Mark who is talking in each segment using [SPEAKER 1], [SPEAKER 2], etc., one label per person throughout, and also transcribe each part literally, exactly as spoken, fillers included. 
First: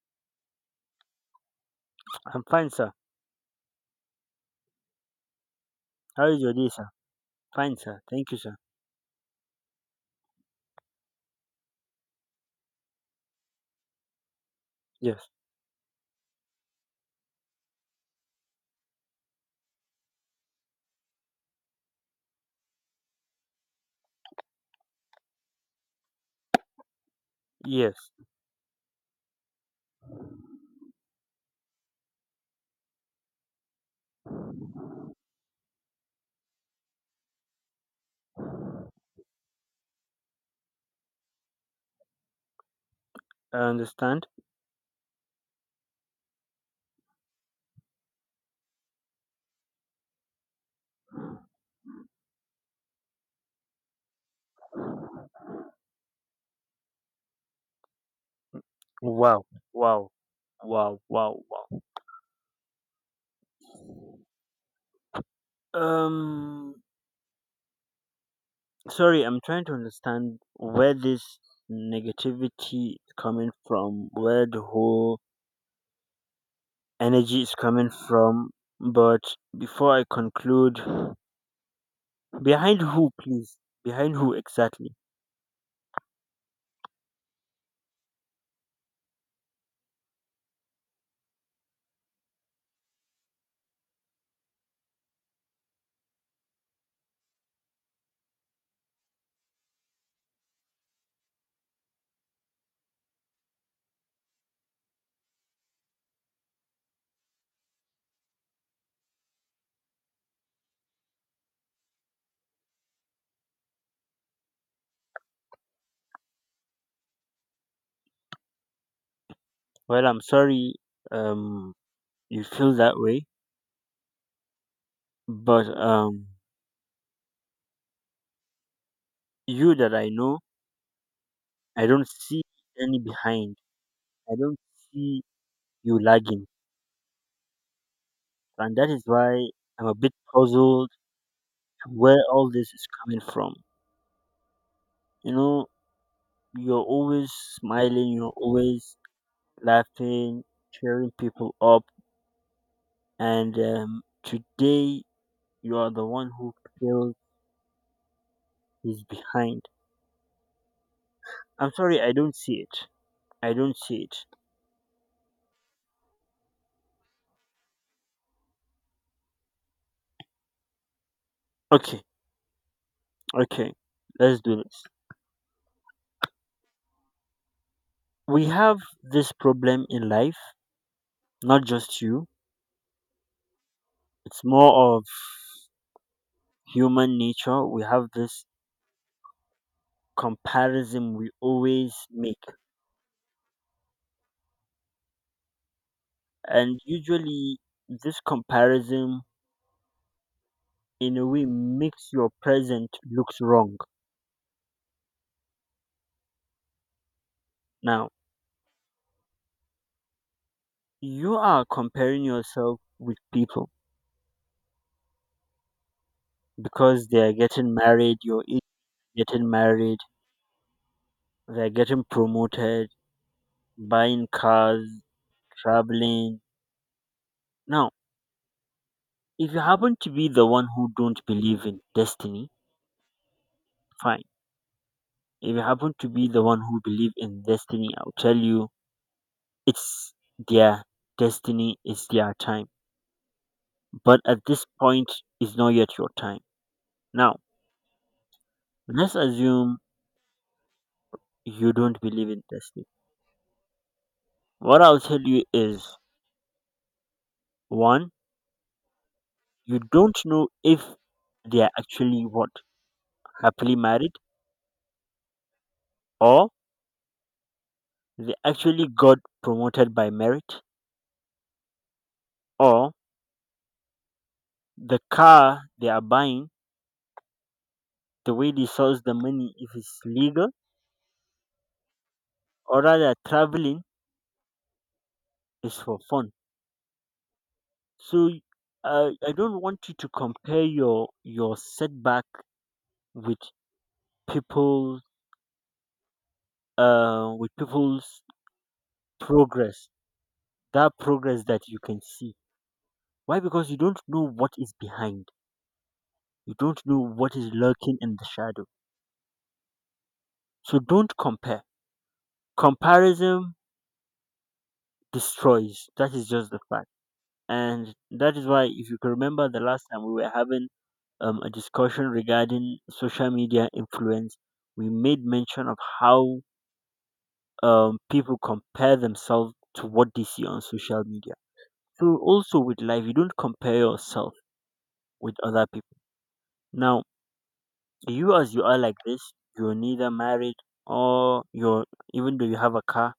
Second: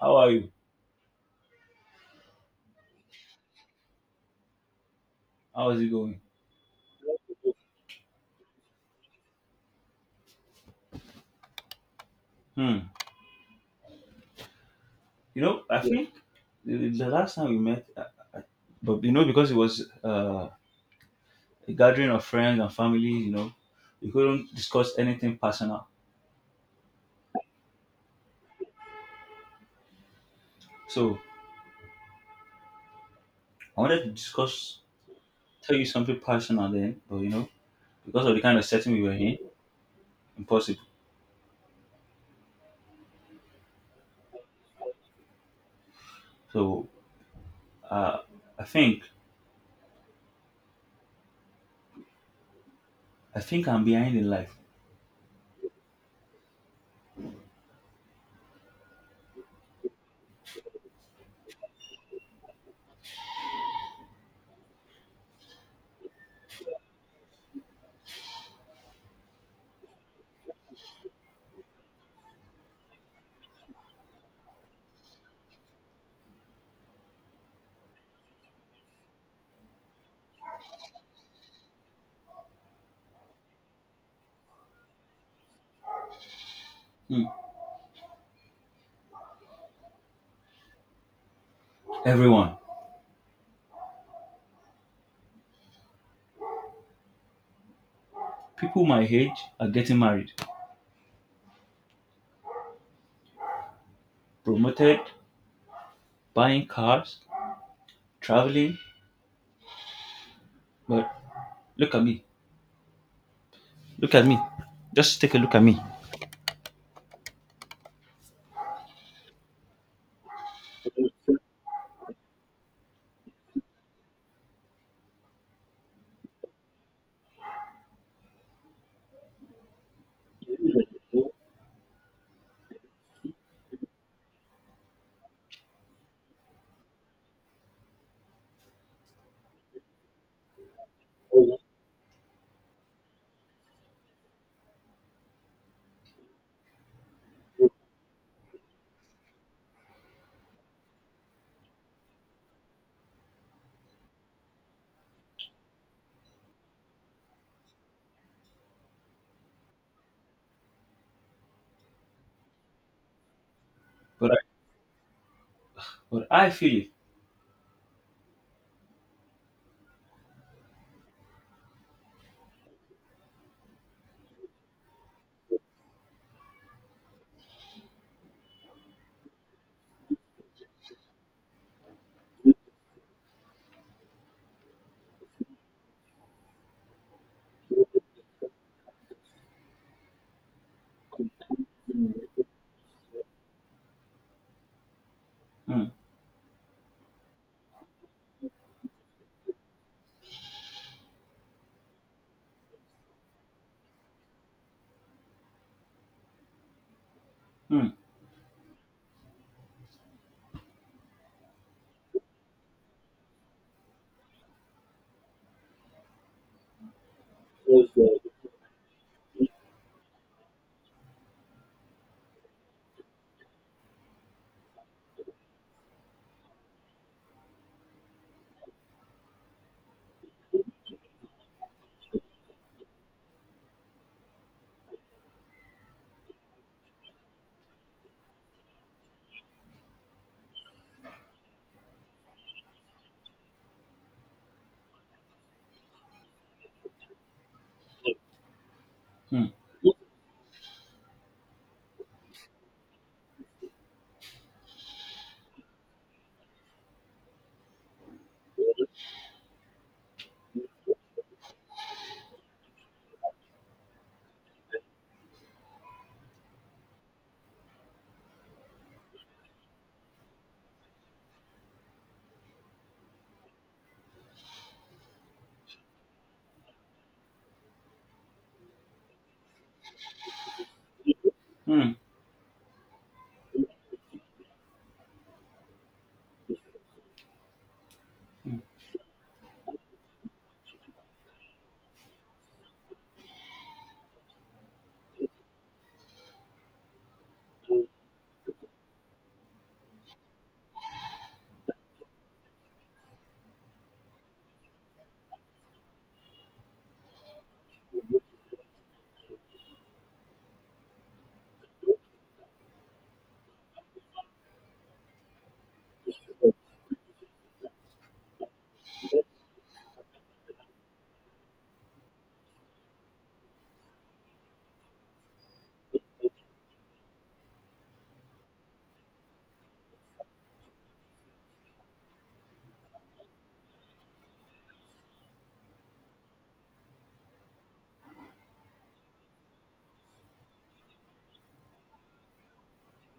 [SPEAKER 1] How are you?
[SPEAKER 2] I'm fine, sir.
[SPEAKER 1] How is it going?
[SPEAKER 2] How is your day, sir? Fine, sir. Thank you, sir.
[SPEAKER 1] Hmm.
[SPEAKER 2] Yes,
[SPEAKER 1] You know, I, Yeah. think the, the last time we met, uh, but you know, because it was uh, a gathering of friends and family, you know, we couldn't discuss anything personal.
[SPEAKER 2] yes.
[SPEAKER 1] So I wanted to discuss, tell you something personal then, but you know, because of the kind of setting we were in, impossible.
[SPEAKER 2] I understand.
[SPEAKER 1] So uh, I think, I think I'm behind in life.
[SPEAKER 2] Wow, wow, wow, wow, wow. Um, sorry, I'm trying to understand where this negativity is coming from, where the whole energy is coming from. But before I conclude, behind who, please? Behind who exactly?
[SPEAKER 1] Hmm. Everyone, people my age are getting married, promoted, buying cars, traveling, but look at me. Look at me. Just take a look at me.
[SPEAKER 2] Well, I'm sorry. Um, you feel that way, but um, you that I know I don't see any behind. I don't see you lagging. And that is why I'm a bit puzzled where all this is coming from. You know, you're always smiling, you're always laughing, cheering people up, and um, today you are the one who feels is behind. I'm sorry, I don't see it. I don't see it.
[SPEAKER 1] But I, but I feel it.
[SPEAKER 2] Okay, okay, let's do this. We have this problem in life, not just you. It's more of human nature, we have this comparison we always make,
[SPEAKER 1] Mm,
[SPEAKER 2] and usually this comparison in a way makes your present looks wrong.
[SPEAKER 1] mm,
[SPEAKER 2] Now you are comparing yourself with people because they are getting married, you're
[SPEAKER 1] mm,
[SPEAKER 2] in- getting married, they're getting promoted, buying cars, traveling. Now, if you happen to be the one who don't believe in destiny, fine. If you happen to be the one who believe in destiny, I'll tell you, it's their destiny, it's their time. But at this point, it's not yet your time. Now, let's assume you don't believe in destiny. What I'll tell you is one, you don't know if they are actually what? Happily married, or they actually got promoted by merit, or the car they are buying, the way they source the money, if it's legal,
[SPEAKER 1] mm,
[SPEAKER 2] or rather traveling is for fun. So y- I I don't want you to compare your your setback with people uh with people's progress. That progress that you can see. Why? Because you don't know what is behind. You don't know what is lurking in the shadow. So don't compare. Comparison destroys. That is just the fact. And that is why if you can remember the last time we were having um, a discussion regarding social media influence, we made mention of how um, people compare themselves to what they see on social media. So also with life, you don't compare yourself with other people. Now, you as you are like this, you're neither married or you're, even though you have a car,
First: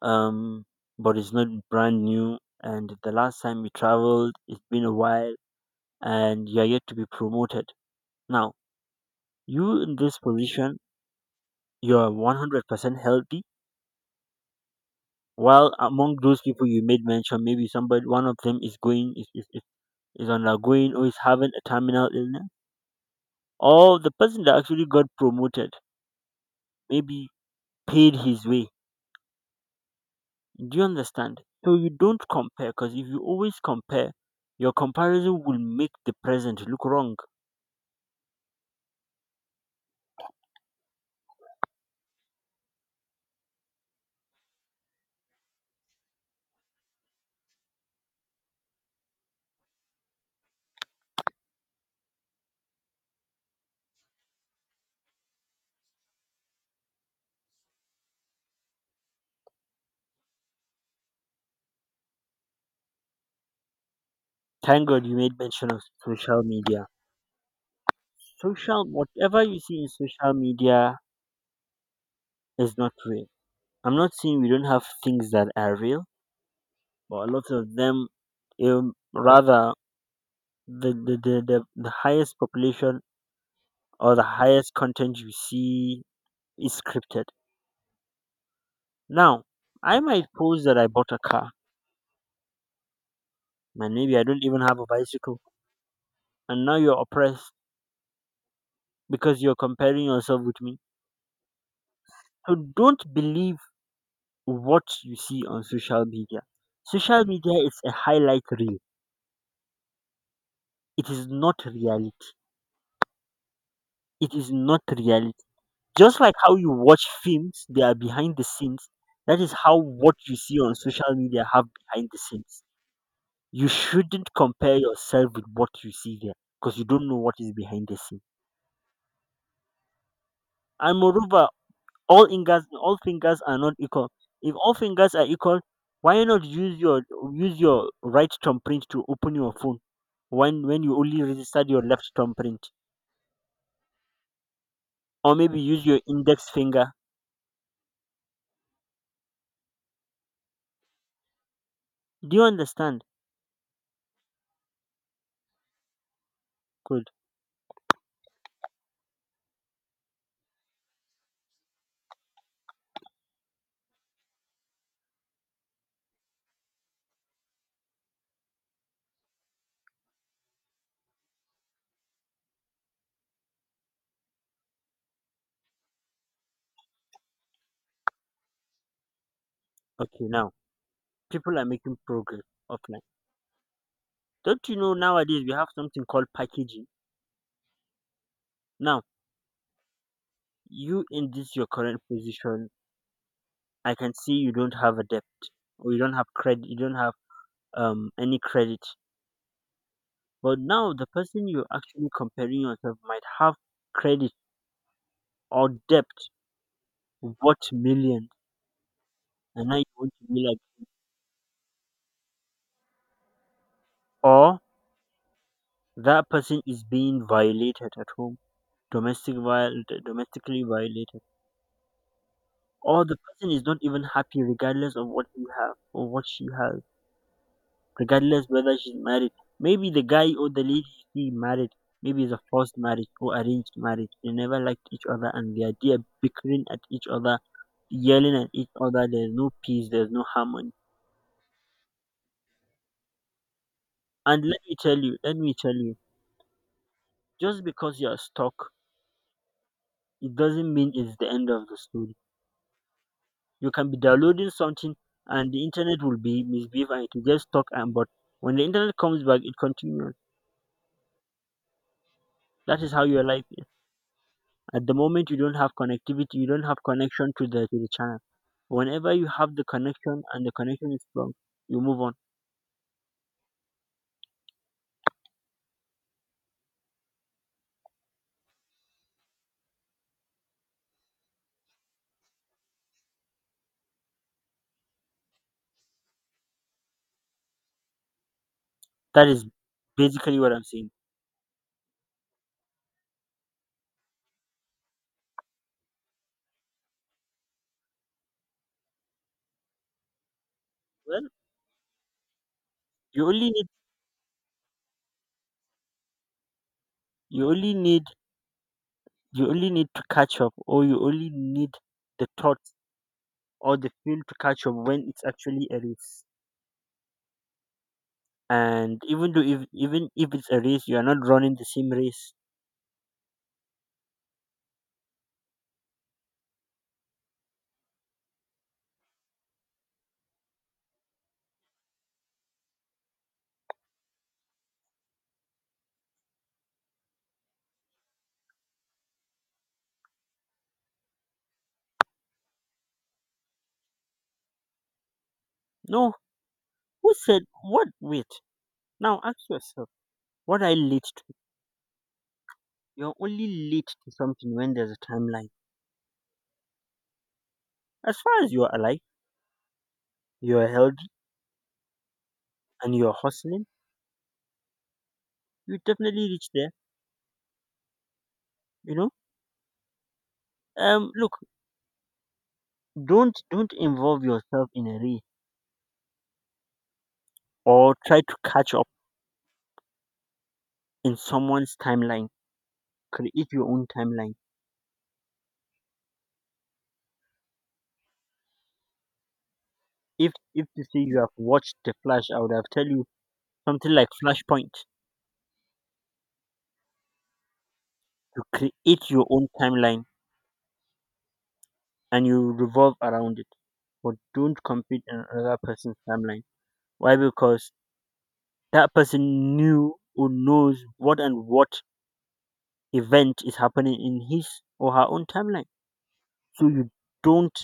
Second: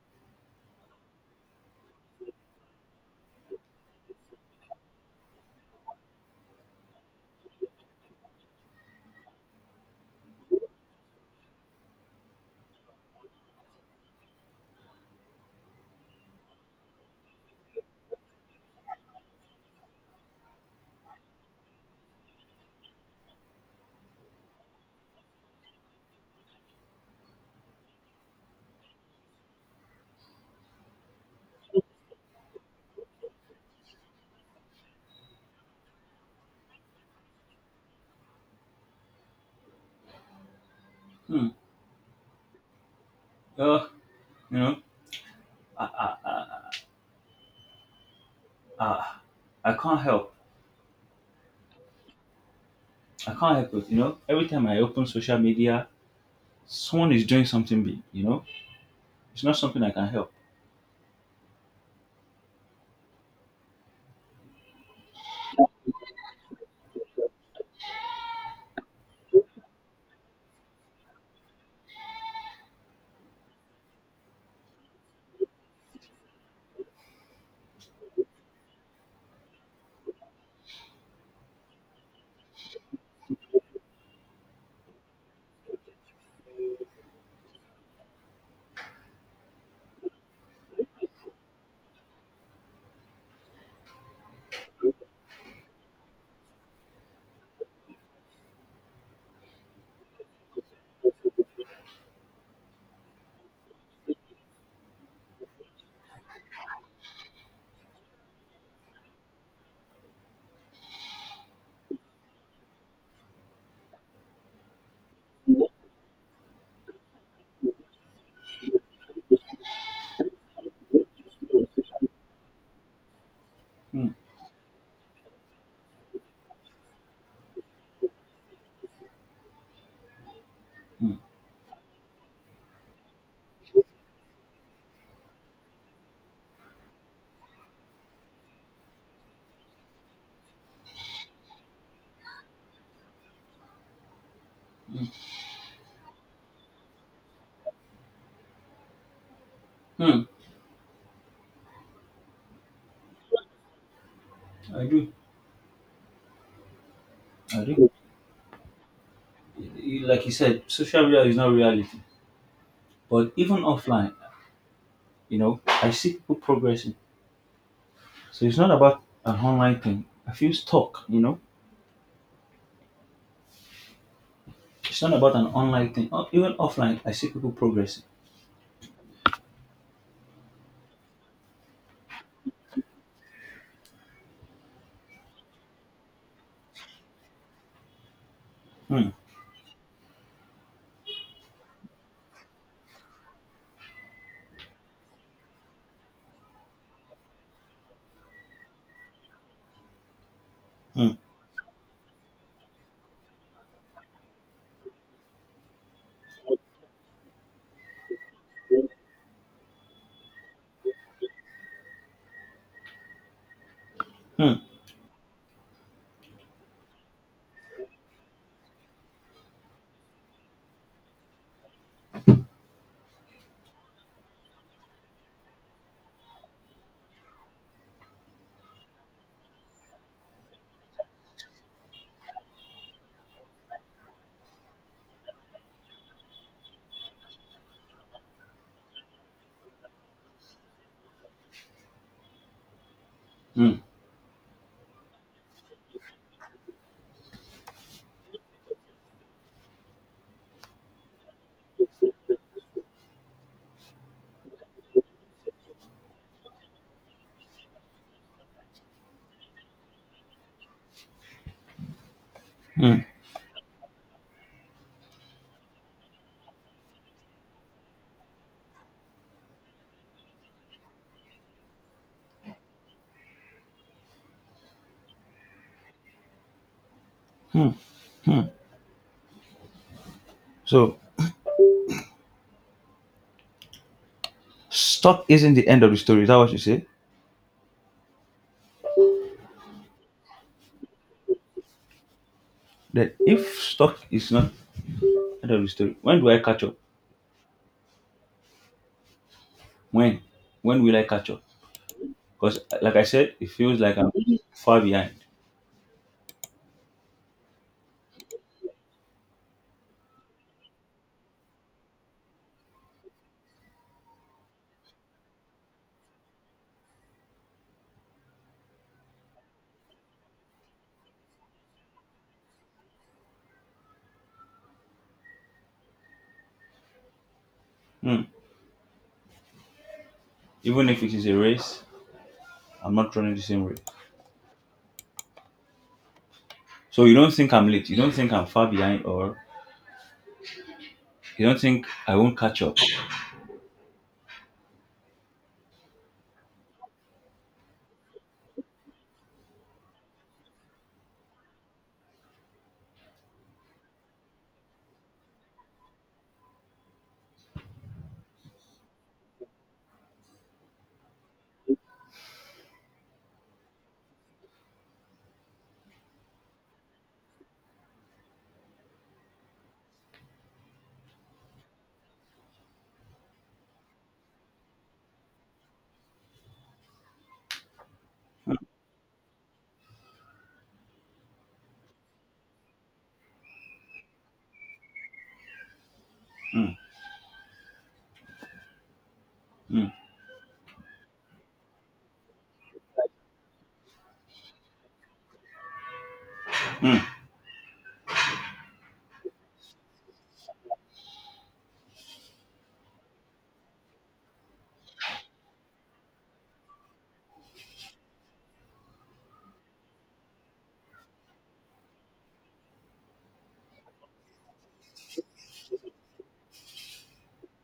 [SPEAKER 2] um, but it's not brand new. And the last time you traveled, it's been a while, and you're yet to be promoted. Now, you in this position, you're one hundred percent healthy. While among those people you made mention, maybe somebody, one of them is going is, is, is undergoing or is having a terminal illness, or the person that actually got promoted maybe paid his way. Do you understand? So you don't compare, because if you always compare, your comparison will make the present look wrong.
[SPEAKER 1] mm. Oh, you know, I, I, I, I, I can't help. I can't help it. You know, every time I open social media, someone is doing something big. You know, it's not something I can help.
[SPEAKER 2] Thank God you made mention of social media. Social, whatever you see in social media is not real. I'm not saying we don't have things that are real, but a lot of them, um, rather, the, the, the, the, the highest population or the highest content you see is scripted. Now, I might post that I bought a car and maybe I don't even have a bicycle, and now you're oppressed because you're comparing yourself with me. So don't believe what you see on social media. Social media is a highlight reel. It is not reality. It is not reality. Just like how you watch films, they are behind the scenes. That is how what you see on social media have behind the scenes. You
[SPEAKER 1] Mm,
[SPEAKER 2] shouldn't compare yourself with what you see there, because you don't know what is behind the scenes. And
[SPEAKER 1] mm,
[SPEAKER 2] moreover, all fingers all fingers are not equal. If all fingers are equal, why not use your use your right thumbprint to open your phone when when you only registered your left thumbprint?
[SPEAKER 1] mm,
[SPEAKER 2] Or maybe use your index finger.
[SPEAKER 1] mm.
[SPEAKER 2] Do you understand?
[SPEAKER 1] I do.
[SPEAKER 2] Good.
[SPEAKER 1] I do. Like you said, social media is not reality. But even offline, you know, I see people progressing. So it's not about an online thing. I feel stuck, you know. It's not about an online thing. Oh, even offline, I see people progressing.
[SPEAKER 2] Okay, now people are making progress offline. Don't you know nowadays we have something called packaging? Now,
[SPEAKER 1] Hmm,
[SPEAKER 2] you in this your current position, I can see you don't have a debt or you don't have credit, you don't have um any credit. But now the
[SPEAKER 1] hmm,
[SPEAKER 2] person you're actually comparing yourself might have credit or debt worth millions, and now you want to be like,
[SPEAKER 1] hmm,
[SPEAKER 2] or that person is being violated at home, domestic viol- domestically violated, or the person is not even happy regardless of what you have or what she has, regardless whether she's married. Maybe the guy or the lady she married, maybe it's a forced marriage or arranged marriage. They never liked each other and they are they are bickering at each other, yelling at each other. There's no peace. There's no harmony.
[SPEAKER 1] hmm,
[SPEAKER 2] And let me tell you, let me tell you, just because you are stuck, it doesn't mean it's the end of the story. You can be downloading something, and the internet will be misbehave, and it will get stuck. And but when the internet comes back, it continues. That is
[SPEAKER 1] hmm,
[SPEAKER 2] how your life is. At the moment, you don't have connectivity. You don't have connection to the to the channel. Whenever you have the connection and the connection is strong, you move on.
[SPEAKER 1] hmm. So stuck isn't the end of the story. Is that what you say?
[SPEAKER 2] That is basically what I'm saying.
[SPEAKER 1] That if stuck is not end of the story, when do I catch up? When? When will I
[SPEAKER 2] Well,
[SPEAKER 1] catch up? Because, like I
[SPEAKER 2] you
[SPEAKER 1] said, it
[SPEAKER 2] only need
[SPEAKER 1] feels like I'm far behind.
[SPEAKER 2] you only need you only need to catch up, or you only need the thoughts or the feel to catch up when it's actually a race. And even though if even if it's a race, you are not running the same race.
[SPEAKER 1] Hmm. Even if it is a race, I'm not running the same race. So you don't think I'm late? You don't think I'm far behind, or you don't think I won't catch up?
[SPEAKER 2] No, who said what? Wait, now ask yourself, what I late to? You're only late to something when there's a timeline. As far as you're alive, you're healthy, and you're hustling, you definitely reach there, you know. um look, don't don't involve yourself in a race or try to catch up in someone's timeline. Create your own timeline.
[SPEAKER 1] Hmm. Hmm.
[SPEAKER 2] If if you say you have watched The Flash, I would have tell you something like Flashpoint.
[SPEAKER 1] Mm,
[SPEAKER 2] You create your own timeline and you revolve around it. But don't compete in another person's timeline. Why? Because that person knew or knows what and what event is happening in his or her own timeline. So you don't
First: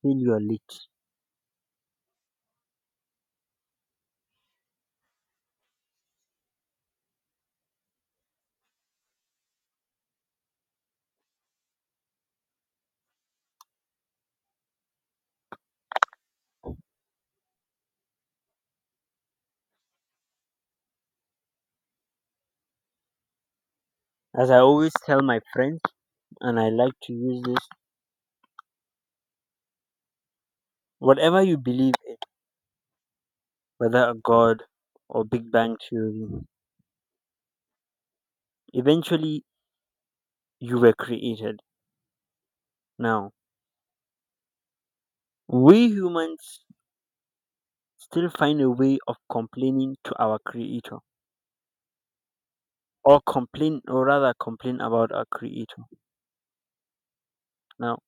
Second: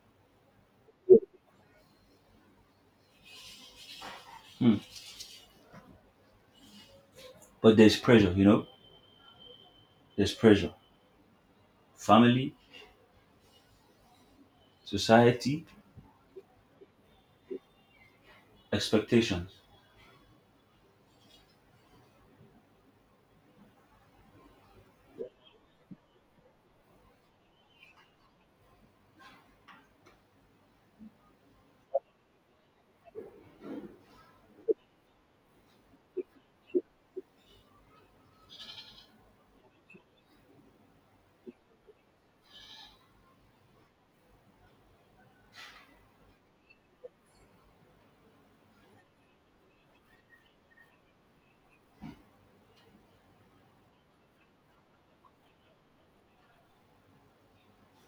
[SPEAKER 2] feel you are late.
[SPEAKER 1] mm. But there's pressure, you know? There's pressure. Family, society, expectations.
[SPEAKER 2] As I always tell my friends, and I like to use this, whatever you believe in, whether a God or Big Bang Theory, eventually, you were created. Now, we humans still find a way of complaining to our creator, or complain, or rather, complain about our creator. Now,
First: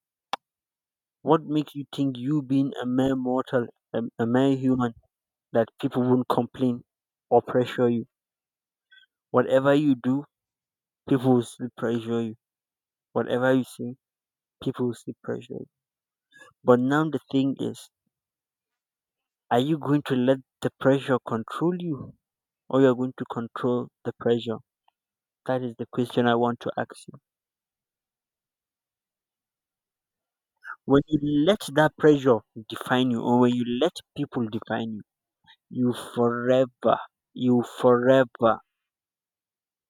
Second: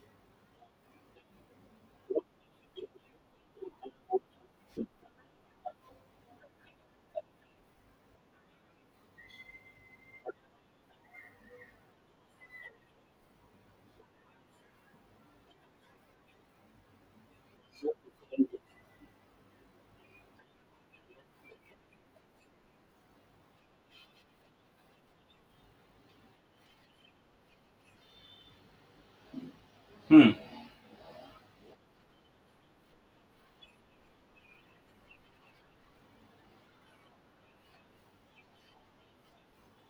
[SPEAKER 2] what makes you think you, being a mere mortal, a, a mere human, that people won't complain or pressure you? Whatever you do, people will still pressure you. Whatever you say, people will still pressure you. But now the thing is, are you going to let the pressure control you, or you are going to control the pressure? That is the question I want to ask you.
[SPEAKER 1] Mm,
[SPEAKER 2] When you let that pressure define you, or when you let people define you, you forever, you forever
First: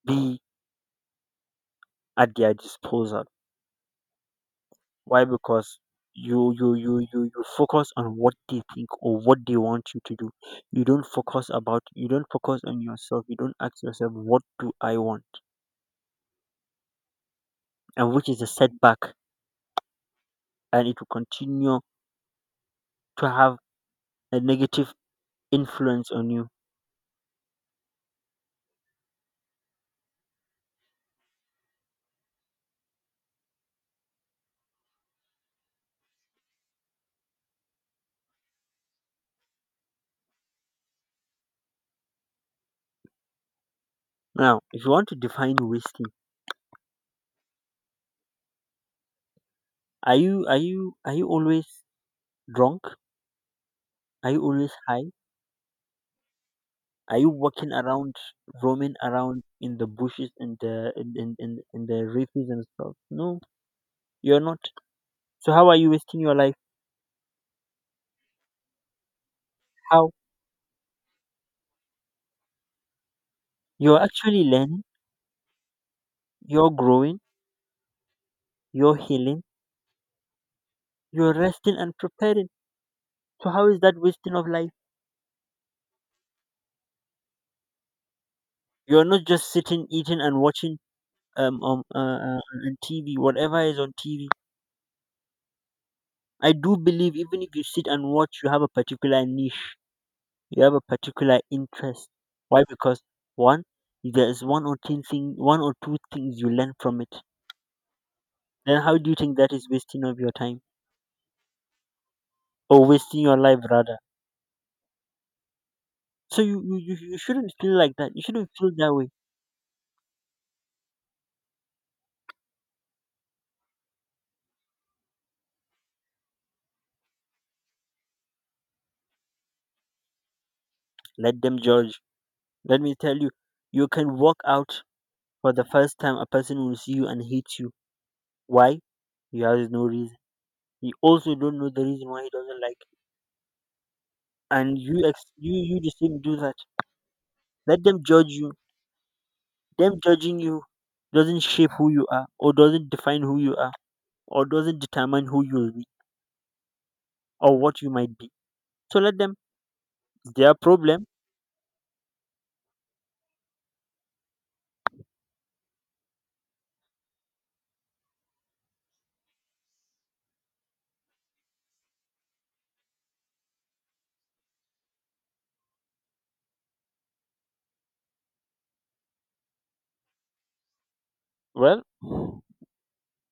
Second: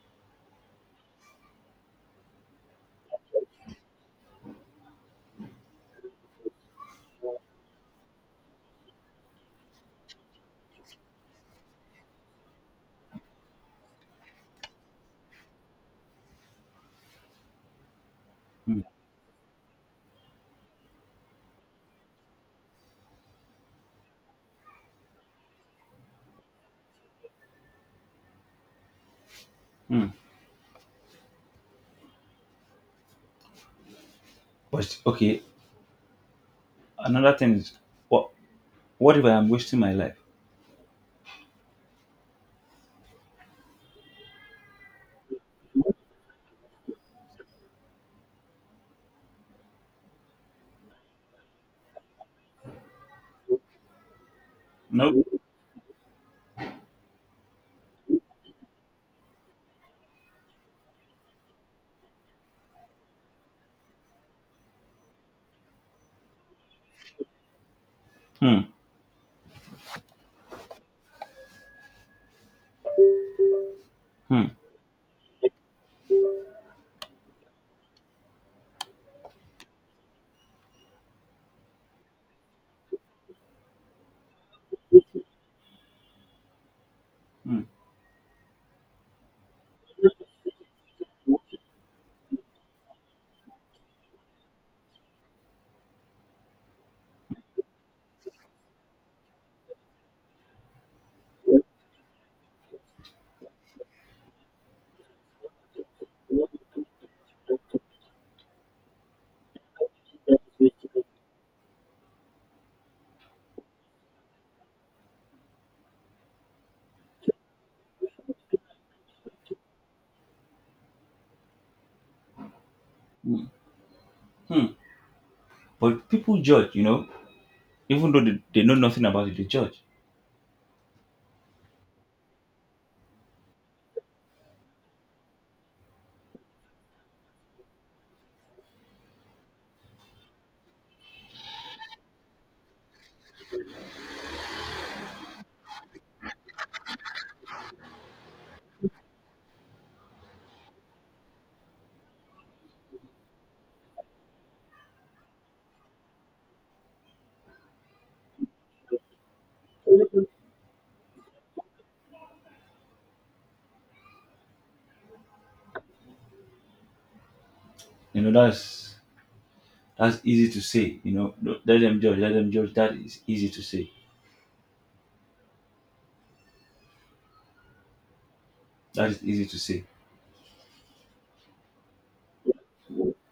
[SPEAKER 2] be at their disposal. Why? Because you you you you you focus on what they think or what they want you to do. You don't focus about you don't focus on yourself. You don't ask yourself what do I want, and which is a
[SPEAKER 1] mm,
[SPEAKER 2] setback, and it will continue to have a negative influence on you.
[SPEAKER 1] mm. But okay, another thing is, what what if I am wasting my life?
[SPEAKER 2] Now, if you want to define wasting, Are you are you are you always drunk? Are you always high?
[SPEAKER 1] No.
[SPEAKER 2] Are you walking around, roaming around in the bushes and the in, in, in, in the reefs and stuff? No, you're not. So how are you wasting your life?
[SPEAKER 1] Hmm.
[SPEAKER 2] How? You're actually
[SPEAKER 1] Hmm.
[SPEAKER 2] learning, you're growing, you're healing, you're resting and preparing. So how is that wasting of life?
[SPEAKER 1] Hmm.
[SPEAKER 2] You're not just sitting, eating, and watching um um uh, uh, on T V, whatever is on T V. I do believe even if you sit and watch, you have a particular niche, you have a particular interest. Why? Because one, there's one or two thing, one or two things you learn from it. Then how do you think that is wasting of your time or wasting your life rather? So you you, you you shouldn't feel like that. You shouldn't feel that way.
[SPEAKER 1] Hmm. Hmm. But people judge, you know, even though they, they know nothing about it, they judge.
[SPEAKER 2] Let them judge. Let me tell you, you can walk out for the first time. A person will see you and hate you. Why? He has no reason. He also don't know the reason why he doesn't like. And you ex- you you the same do that. Let them judge you. Them judging you doesn't shape who you are, or doesn't define who you are, or doesn't determine who you'll be, or what you might be. So let them. It's their problem.
[SPEAKER 1] You know, that's that's easy to say, you know. Don't- Let them judge, let them judge. That is easy to say. That is easy to say.
[SPEAKER 2] Well,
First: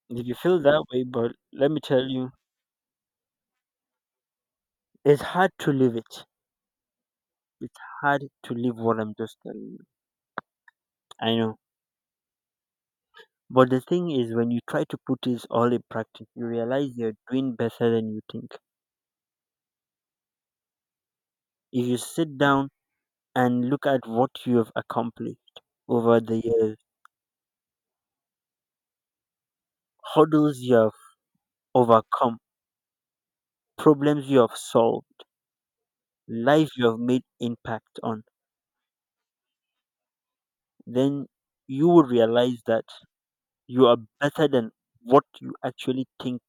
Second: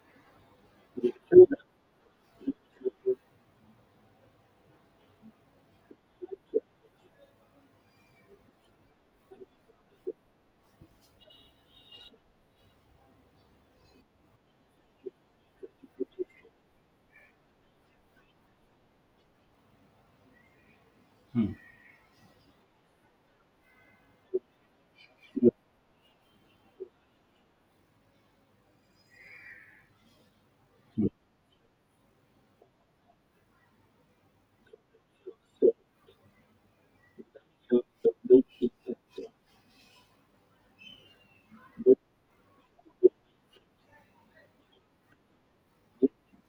[SPEAKER 2] if you feel that way, but let me tell you, it's hard to live it. It's hard to live what I'm just telling you. I know. But the thing is, when you try to put this all in practice, you realize you're doing better than you think.
[SPEAKER 1] Hmm.
[SPEAKER 2] If you sit down and look at what you have accomplished over the years, hurdles you have
[SPEAKER 1] Hmm.
[SPEAKER 2] overcome, problems you have solved, life you have made impact on, then you will realize that you are better than what you actually think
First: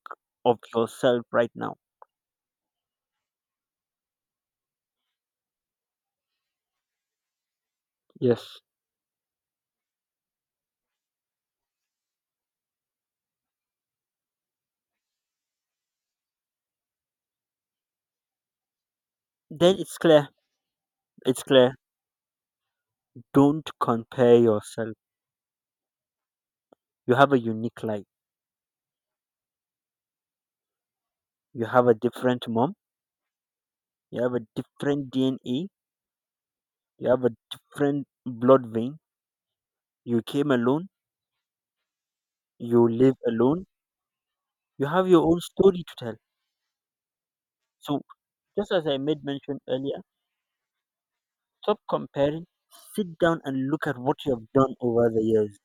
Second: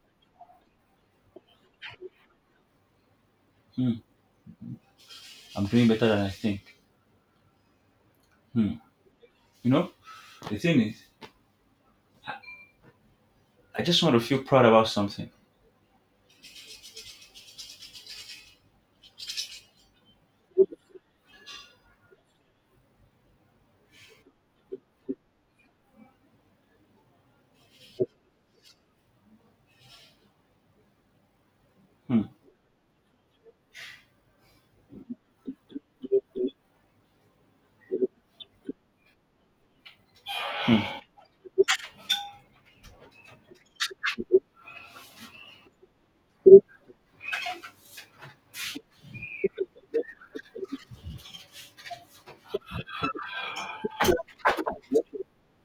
[SPEAKER 2] of yourself right now.
[SPEAKER 1] Hmm. I'm doing better than I think.
[SPEAKER 2] Yes.
[SPEAKER 1] Hmm. You know, The thing is, I just want to feel proud about something.
[SPEAKER 2] Then it's clear, it's clear. Don't compare yourself. You have a unique life. You have a
[SPEAKER 1] Hmm.
[SPEAKER 2] different mom. You have a different D N A. You have a different blood vein. You came alone. You live alone. You have your own story to tell. So just as I made mention earlier, stop comparing. Sit down and look at what you have done over the years.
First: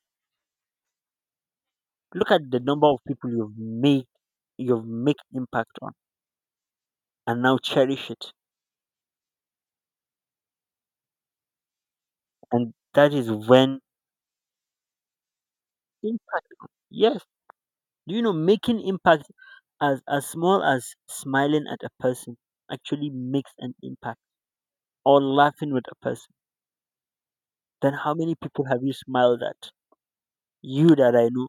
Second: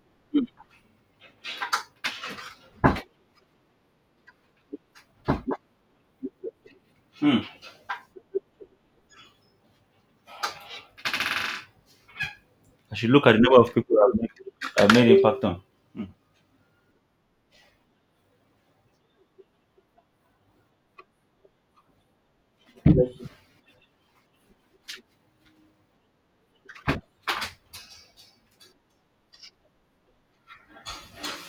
[SPEAKER 2] Look at the number of people you've made you've made impact on, and
[SPEAKER 1] Hmm.
[SPEAKER 2] now cherish it. And
[SPEAKER 1] I should
[SPEAKER 2] that
[SPEAKER 1] look
[SPEAKER 2] is
[SPEAKER 1] at the number of
[SPEAKER 2] when
[SPEAKER 1] people I've made, I've made impact on.
[SPEAKER 2] impact, yes. Do you know making impact as as small as smiling at a person actually makes an impact, or laughing with a person? Then how many people have you smiled at? You that I know,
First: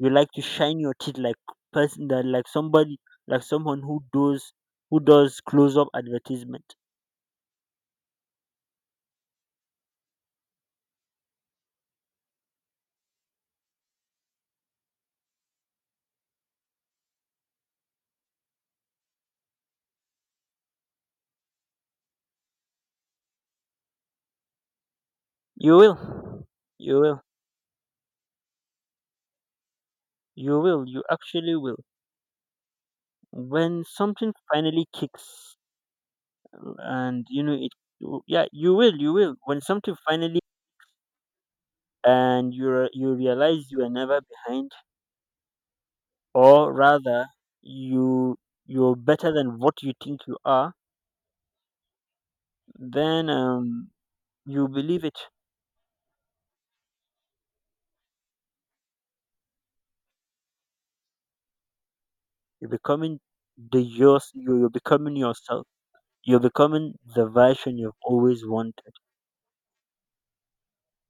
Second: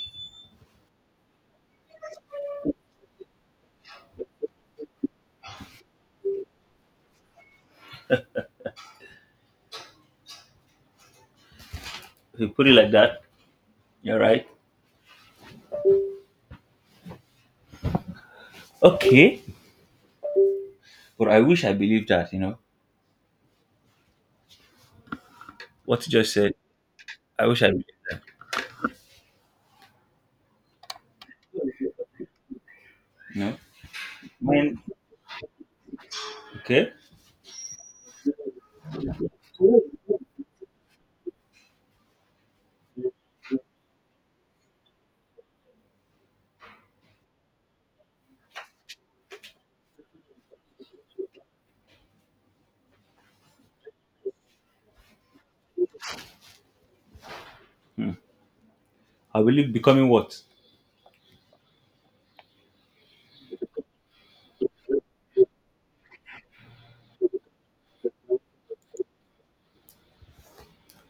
[SPEAKER 2] you like to shine your teeth like person that like somebody, like someone who does who does close up advertisement.
[SPEAKER 1] If you put it like that, you're right. Okay. But I wish I believed that, you know.
[SPEAKER 2] you
[SPEAKER 1] What you just
[SPEAKER 2] will
[SPEAKER 1] said,
[SPEAKER 2] you will
[SPEAKER 1] I wish I believed that,
[SPEAKER 2] you will, you actually will,
[SPEAKER 1] you know.
[SPEAKER 2] when something
[SPEAKER 1] Mine,
[SPEAKER 2] finally kicks
[SPEAKER 1] okay.
[SPEAKER 2] and you know it. Yeah, you will you will when something finally, and you re- you realize you are never behind, or rather you, you're better than what you think you are, then um you believe it.
[SPEAKER 1] I believe becoming what?
[SPEAKER 2] You're becoming the yours. You're, you're becoming yourself. You're becoming the version you've always wanted.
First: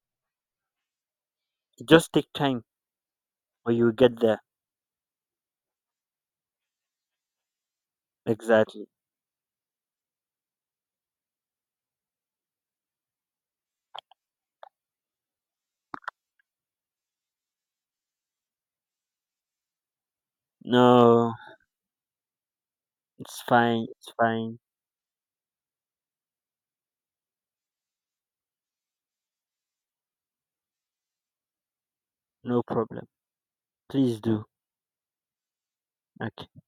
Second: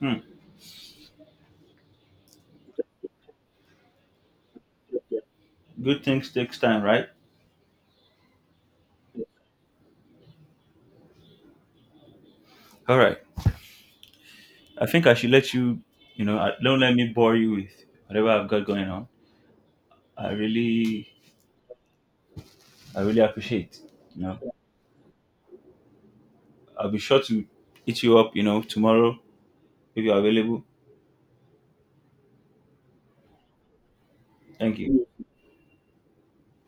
[SPEAKER 1] Hmm.
[SPEAKER 2] It just take time, but you'll get there.
[SPEAKER 1] Good things takes time, right?
[SPEAKER 2] Exactly.
[SPEAKER 1] All right. I think I should let you, you know, I- don't let me bore you with whatever I've got going on. I really,
[SPEAKER 2] No,
[SPEAKER 1] I really
[SPEAKER 2] it's
[SPEAKER 1] appreciate,
[SPEAKER 2] fine. It's
[SPEAKER 1] you know.
[SPEAKER 2] fine.
[SPEAKER 1] I'll be sure to eat you up, you know, tomorrow if you're available.
[SPEAKER 2] No problem. Please do.
[SPEAKER 1] Thank you.
[SPEAKER 2] Okay.